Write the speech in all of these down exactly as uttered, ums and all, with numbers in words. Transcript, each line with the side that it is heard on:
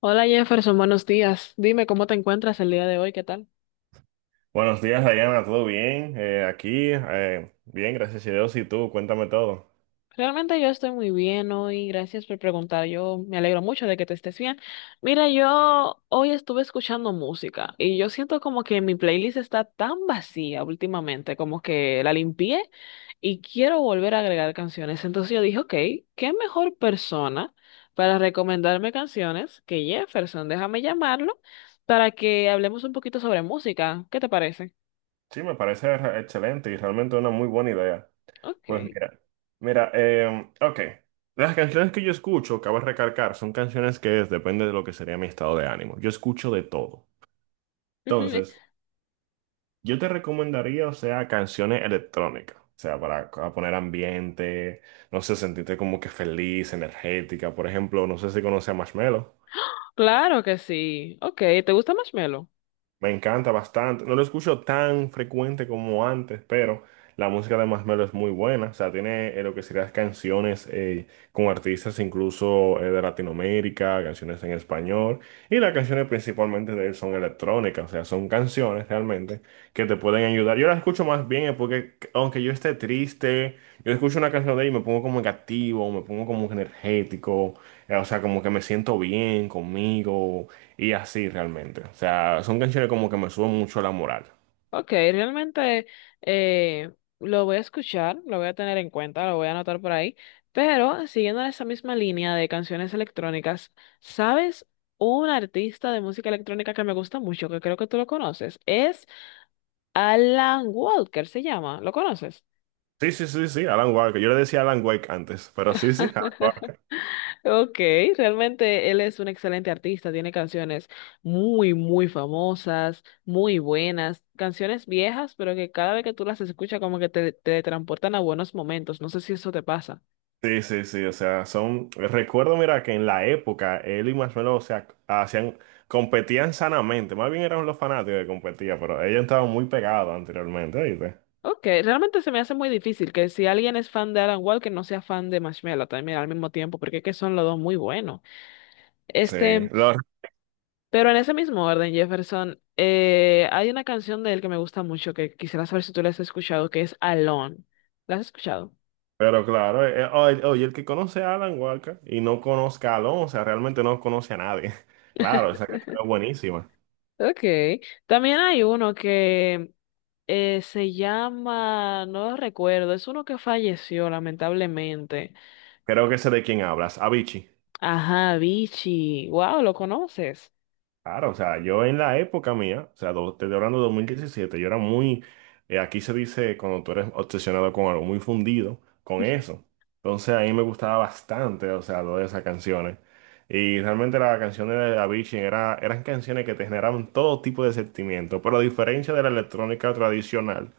left: Hola Jefferson, buenos días. Dime cómo te encuentras el día de hoy, ¿qué tal?
right: Buenos días, Diana, ¿todo bien? Eh, aquí, eh, bien, gracias a Dios, y tú, cuéntame todo.
left: Realmente yo estoy muy bien hoy, gracias por preguntar. Yo me alegro mucho de que te estés bien. Mira, yo hoy estuve escuchando música y yo siento como que mi playlist está tan vacía últimamente, como que la limpié y quiero volver a agregar canciones. Entonces yo dije, ok, ¿qué mejor persona para recomendarme canciones que Jefferson? Déjame llamarlo para que hablemos un poquito sobre música. ¿Qué te parece?
right: Sí, me parece re- excelente y realmente una muy buena idea. Pues
left: Ok.
right: mira, mira, eh, ok, las canciones que yo escucho, cabe recalcar, son canciones que depende de lo que sería mi estado de ánimo. Yo escucho de todo. Entonces, yo te recomendaría, o sea, canciones electrónicas, o sea, para, para poner ambiente, no sé, sentirte como que feliz, energética. Por ejemplo, no sé si conoces a Marshmello.
left: Claro que sí. Ok, ¿te gusta Marshmello?
right: Me encanta bastante. No lo escucho tan frecuente como antes, pero la música de Masmelo es muy buena. O sea, tiene eh, lo que serían canciones eh, con artistas incluso eh, de Latinoamérica, canciones en español. Y las canciones principalmente de él son electrónicas, o sea, son canciones realmente que te pueden ayudar. Yo las escucho más bien es porque, aunque yo esté triste, yo escucho una canción de él y me pongo como que activo, me pongo como que energético, eh, o sea, como que me siento bien conmigo y así realmente. O sea, son canciones como que me suben mucho la moral.
left: Ok, realmente eh, lo voy a escuchar, lo voy a tener en cuenta, lo voy a anotar por ahí. Pero siguiendo esa misma línea de canciones electrónicas, ¿sabes? Un artista de música electrónica que me gusta mucho, que creo que tú lo conoces, es Alan Walker, se llama. ¿Lo conoces?
right: Sí, sí, sí, sí, Alan Walker. Yo le decía Alan Wake antes, pero sí, sí, Alan Walker.
left: Ok, realmente él es un excelente artista, tiene canciones muy, muy famosas, muy buenas, canciones viejas, pero que cada vez que tú las escuchas como que te, te transportan a buenos momentos, no sé si eso te pasa.
right: Sí, sí, sí, o sea, son, recuerdo, mira, que en la época él y Marshmello, o sea, hacían, competían sanamente, más bien eran los fanáticos que competían, pero ellos estaban muy pegados anteriormente, ¿viste?
left: Ok, realmente se me hace muy difícil que si alguien es fan de Alan Walker no sea fan de Marshmello también al mismo tiempo, porque es que son los dos muy buenos. Este,
right: Sí, lo-
left: pero en ese mismo orden, Jefferson, eh, hay una canción de él que me gusta mucho, que quisiera saber si tú la has escuchado, que es Alone. ¿La has escuchado?
right: pero claro, eh, eh, oye, oye, el que conoce a Alan Walker y no conozca a Alonso, o sea, realmente no conoce a nadie. Claro, esa canción es buenísima.
left: Okay. También hay uno que eh, se llama, no lo recuerdo, es uno que falleció lamentablemente.
right: Creo que sé de quién hablas, Avicii.
left: Ajá, Vichy. Wow, ¿lo conoces?
right: Claro, o sea, yo en la época mía, o sea, do- te estoy hablando de dos mil diecisiete, yo era muy, eh, aquí se dice cuando tú eres obsesionado con algo, muy fundido con eso. Entonces a mí me gustaba bastante, o sea, todas esas canciones. Y realmente las canciones de Avicii era, eran canciones que te generaban todo tipo de sentimientos, pero a diferencia de la electrónica tradicional,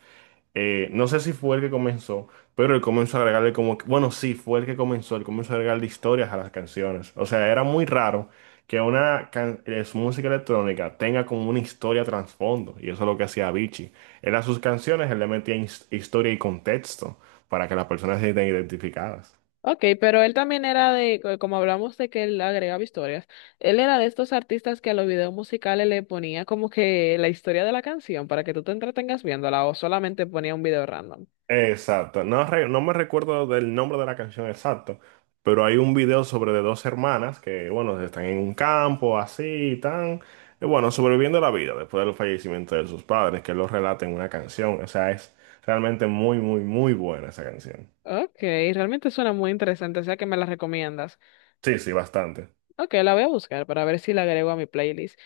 right: eh, no sé si fue el que comenzó, pero él comenzó a agregarle como, que- bueno, sí, fue el que comenzó, él comenzó a agregarle historias a las canciones. O sea, era muy raro que una can- eh, su música electrónica tenga como una historia trasfondo, y eso es lo que hacía Avicii. Él a sus canciones, él le metía his- historia y contexto para que las personas se sientan identificadas.
left: Ok, pero él también era de, co- como hablamos de que él agregaba historias, él era de estos artistas que a los videos musicales le ponía como que la historia de la canción para que tú te entretengas viéndola o solamente ponía un video random.
right: Exacto, no, re- no me recuerdo del nombre de la canción exacto, pero hay un video sobre de dos hermanas que, bueno, están en un campo así y tan, y bueno, sobreviviendo la vida después del fallecimiento de sus padres, que lo relata en una canción, o sea, es realmente muy, muy, muy buena esa canción.
left: Ok, realmente suena muy interesante, o sea que me la recomiendas.
right: Sí, sí, bastante.
left: Ok, la voy a buscar para ver si la agrego a mi playlist.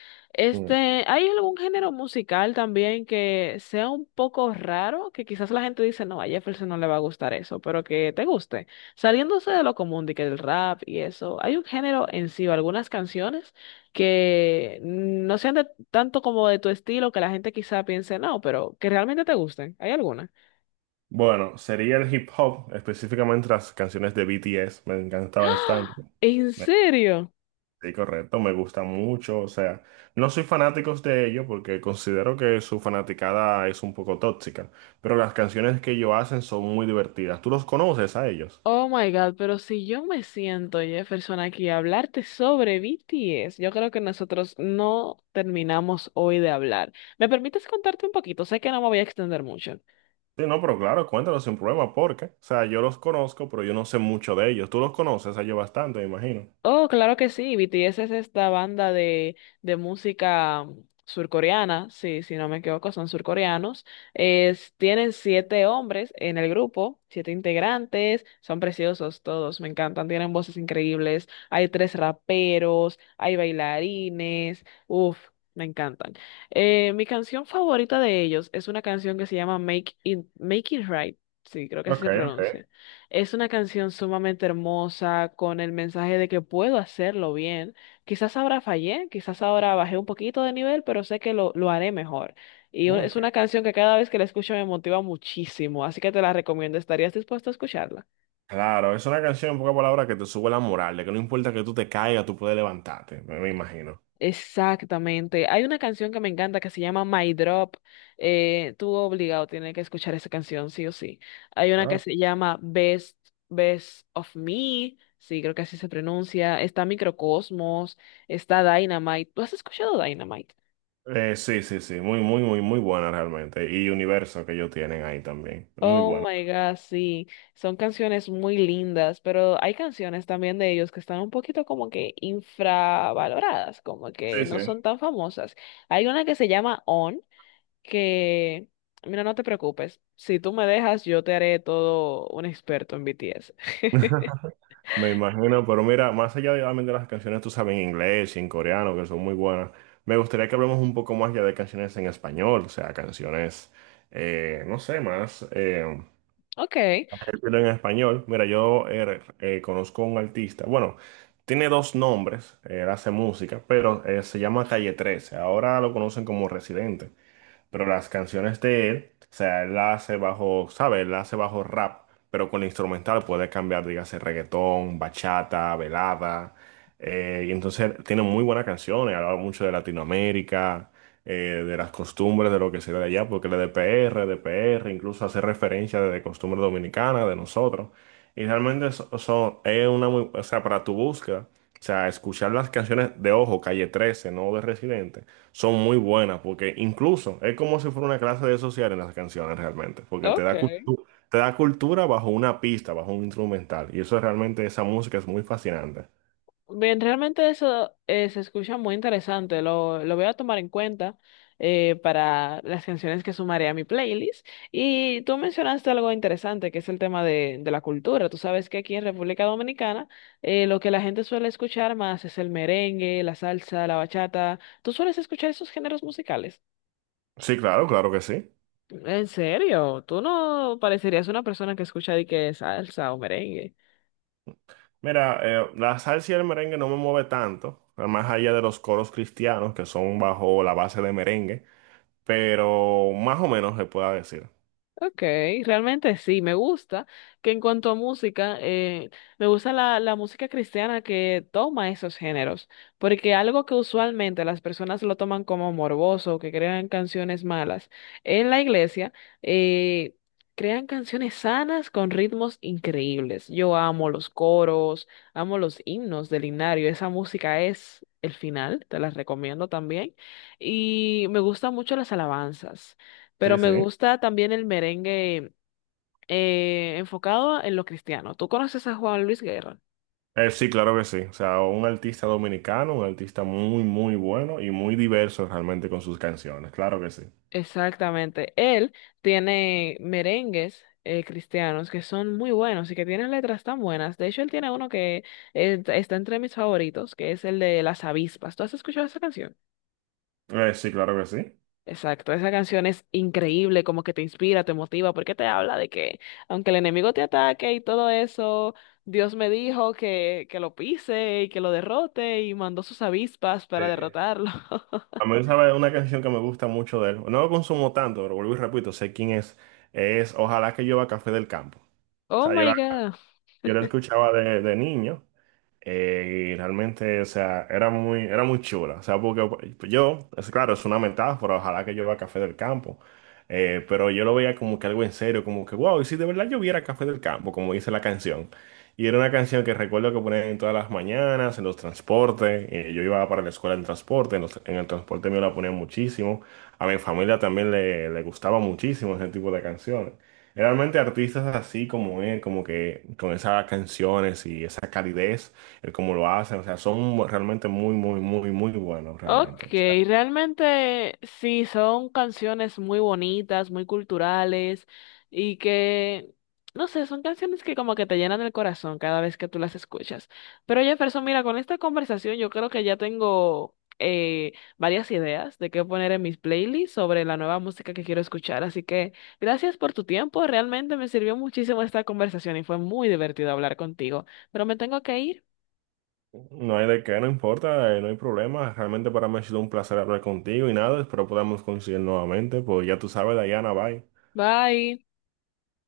right: Mm.
left: Este, ¿hay algún género musical también que sea un poco raro? Que quizás la gente dice, no, a Jefferson no le va a gustar eso, pero que te guste. Saliéndose de lo común, de que el rap y eso, ¿hay un género en sí o algunas canciones que no sean de, tanto como de tu estilo que la gente quizá piense, no, pero que realmente te gusten? ¿Hay alguna?
right: Bueno, sería el hip hop, específicamente las canciones de B T S, me encanta
left: ¡Ah!
right: bastante.
left: ¿En serio?
right: Sí, correcto, me gusta mucho, o sea, no soy fanático de ellos porque considero que su fanaticada es un poco tóxica, pero las canciones que ellos hacen son muy divertidas. ¿Tú los conoces a ellos?
left: Oh my God, pero si yo me siento, Jefferson, aquí a hablarte sobre B T S, yo creo que nosotros no terminamos hoy de hablar. ¿Me permites contarte un poquito? Sé que no me voy a extender mucho.
right: Sí, no, pero claro, cuéntanos sin problema, porque, o sea, yo los conozco, pero yo no sé mucho de ellos. Tú los conoces a ellos bastante, me imagino.
left: Oh, claro que sí. B T S es esta banda de, de música surcoreana, sí, si no me equivoco, son surcoreanos. Es, tienen siete hombres en el grupo, siete integrantes, son preciosos todos, me encantan, tienen voces increíbles. Hay tres raperos, hay bailarines, uff, me encantan. Eh, mi canción favorita de ellos es una canción que se llama Make It, Make It Right, sí, creo que así
right: Ok,
left: se
right: ok.
left: pronuncia. Es una canción sumamente hermosa, con el mensaje de que puedo hacerlo bien. Quizás ahora fallé, quizás ahora bajé un poquito de nivel, pero sé que lo, lo haré mejor. Y u- es una
right: Ok.
left: canción que cada vez que la escucho me motiva muchísimo, así que te la recomiendo. ¿Estarías dispuesto a escucharla?
right: Claro, es una canción en pocas palabras que te sube la moral, de que no importa que tú te caigas, tú puedes levantarte, me me imagino.
left: Exactamente. Hay una canción que me encanta que se llama My Drop. Eh, tú obligado tienes que escuchar esa canción, sí o sí. Hay una que se llama Best, Best of Me. Sí, creo que así se pronuncia. Está Microcosmos, está Dynamite. ¿Tú has escuchado Dynamite?
right: Eh, sí, sí, sí, muy, muy, muy, muy buena realmente. Y universo que ellos tienen ahí también. Muy
left: Oh
right: bueno.
left: my God, sí. Son canciones muy lindas, pero hay canciones también de ellos que están un poquito como que infravaloradas, como
right: Sí,
left: que
right: sí.
left: no son tan famosas. Hay una que se llama On. Que, mira, no te preocupes, si tú me dejas, yo te haré todo un experto en B T S.
right: Me imagino, pero mira, más allá de obviamente, las canciones, tú sabes, en inglés y en coreano, que son muy buenas, me gustaría que hablemos un poco más ya de canciones en español, o sea, canciones, eh, no sé, más, eh,
left: Ok,
right: pero en español. Mira, yo eh, eh, conozco un artista, bueno, tiene dos nombres, él hace música, pero eh, se llama Calle trece, ahora lo conocen como Residente. Pero las canciones de él, o sea, él la hace bajo, ¿sabes? Él la hace bajo rap, pero con la instrumental puede cambiar, dígase, reggaetón, bachata, velada. Eh, y entonces tiene muy buenas canciones, habla mucho de Latinoamérica, eh, de las costumbres, de lo que se ve de allá, porque él es de P R, de P R, incluso hace referencia de costumbres dominicanas, de nosotros. Y realmente eso, eso es una muy, o sea, para tu búsqueda, o sea, escuchar las canciones de Ojo, Calle trece, no de Residente, son muy buenas, porque incluso es como si fuera una clase de social en las canciones realmente, porque te
left: ok.
right: da, cul- te da cultura bajo una pista, bajo un instrumental, y eso es realmente, esa música es muy fascinante.
left: Bien, realmente eso eh, se escucha muy interesante. Lo, lo voy a tomar en cuenta eh, para las canciones que sumaré a mi playlist. Y tú mencionaste algo interesante, que es el tema de, de la cultura. Tú sabes que aquí en República Dominicana eh, lo que la gente suele escuchar más es el merengue, la salsa, la bachata. ¿Tú sueles escuchar esos géneros musicales?
right: Sí, claro, claro que sí.
left: ¿En serio? Tú no parecerías una persona que escucha de que salsa o merengue.
right: Mira, eh, la salsa y el merengue no me mueve tanto, más allá de los coros cristianos que son bajo la base de merengue, pero más o menos se pueda decir.
left: Ok, realmente sí, me gusta que en cuanto a música, eh, me gusta la, la música cristiana que toma esos géneros, porque algo que usualmente las personas lo toman como morboso, que crean canciones malas, en la iglesia eh, crean canciones sanas con ritmos increíbles. Yo amo los coros, amo los himnos del himnario, esa música es el final, te las recomiendo también, y me gustan mucho las alabanzas. Pero
right: Sí, sí.
left: me gusta también el merengue eh, enfocado en lo cristiano. ¿Tú conoces a Juan Luis Guerra?
right: Eh, sí, claro que sí. O sea, un artista dominicano, un artista muy, muy bueno y muy diverso realmente con sus canciones. Claro que sí.
left: Exactamente. Él tiene merengues eh, cristianos que son muy buenos y que tienen letras tan buenas. De hecho, él tiene uno que eh, está entre mis favoritos, que es el de Las Avispas. ¿Tú has escuchado esa canción?
right: Eh, sí, claro que sí.
left: Exacto, esa canción es increíble, como que te inspira, te motiva, porque te habla de que aunque el enemigo te ataque y todo eso, Dios me dijo que, que lo pise y que lo derrote y mandó sus avispas para
right: Sí.
left: derrotarlo.
right: A mí, sabe una canción que me gusta mucho de él. No lo consumo tanto, pero vuelvo y repito, sé quién es. Es Ojalá que llueva café del campo. O
left: Oh
right: sea, yo
left: my
right: la,
left: God.
right: yo la escuchaba de, de niño. Eh, y realmente, o sea, era muy, era muy chula. O sea, porque pues, yo, es claro, es una metáfora, ojalá que llueva café del campo. Eh, pero yo lo veía como que algo en serio, como que, wow, y si de verdad lloviera café del campo, como dice la canción. Y era una canción que recuerdo que ponían en todas las mañanas, en los transportes. Eh, yo iba para la escuela en transporte, en, los- en el transporte me la ponían muchísimo. A mi familia también le, le gustaba muchísimo ese tipo de canciones. Realmente artistas así como él, como que con esas canciones y esa calidez el cómo lo hacen, o sea, son realmente muy, muy, muy, muy buenos,
left: Ok,
right: realmente. O sea,
left: realmente sí, son canciones muy bonitas, muy culturales y que, no sé, son canciones que como que te llenan el corazón cada vez que tú las escuchas. Pero Jefferson, mira, con esta conversación yo creo que ya tengo eh, varias ideas de qué poner en mis playlists sobre la nueva música que quiero escuchar. Así que gracias por tu tiempo, realmente me sirvió muchísimo esta conversación y fue muy divertido hablar contigo. Pero me tengo que ir.
right: no hay de qué, no importa, eh, no hay problema. Realmente para mí ha sido un placer hablar contigo y nada, espero podamos coincidir nuevamente, pues ya tú sabes, Dayana, bye.
left: Bye.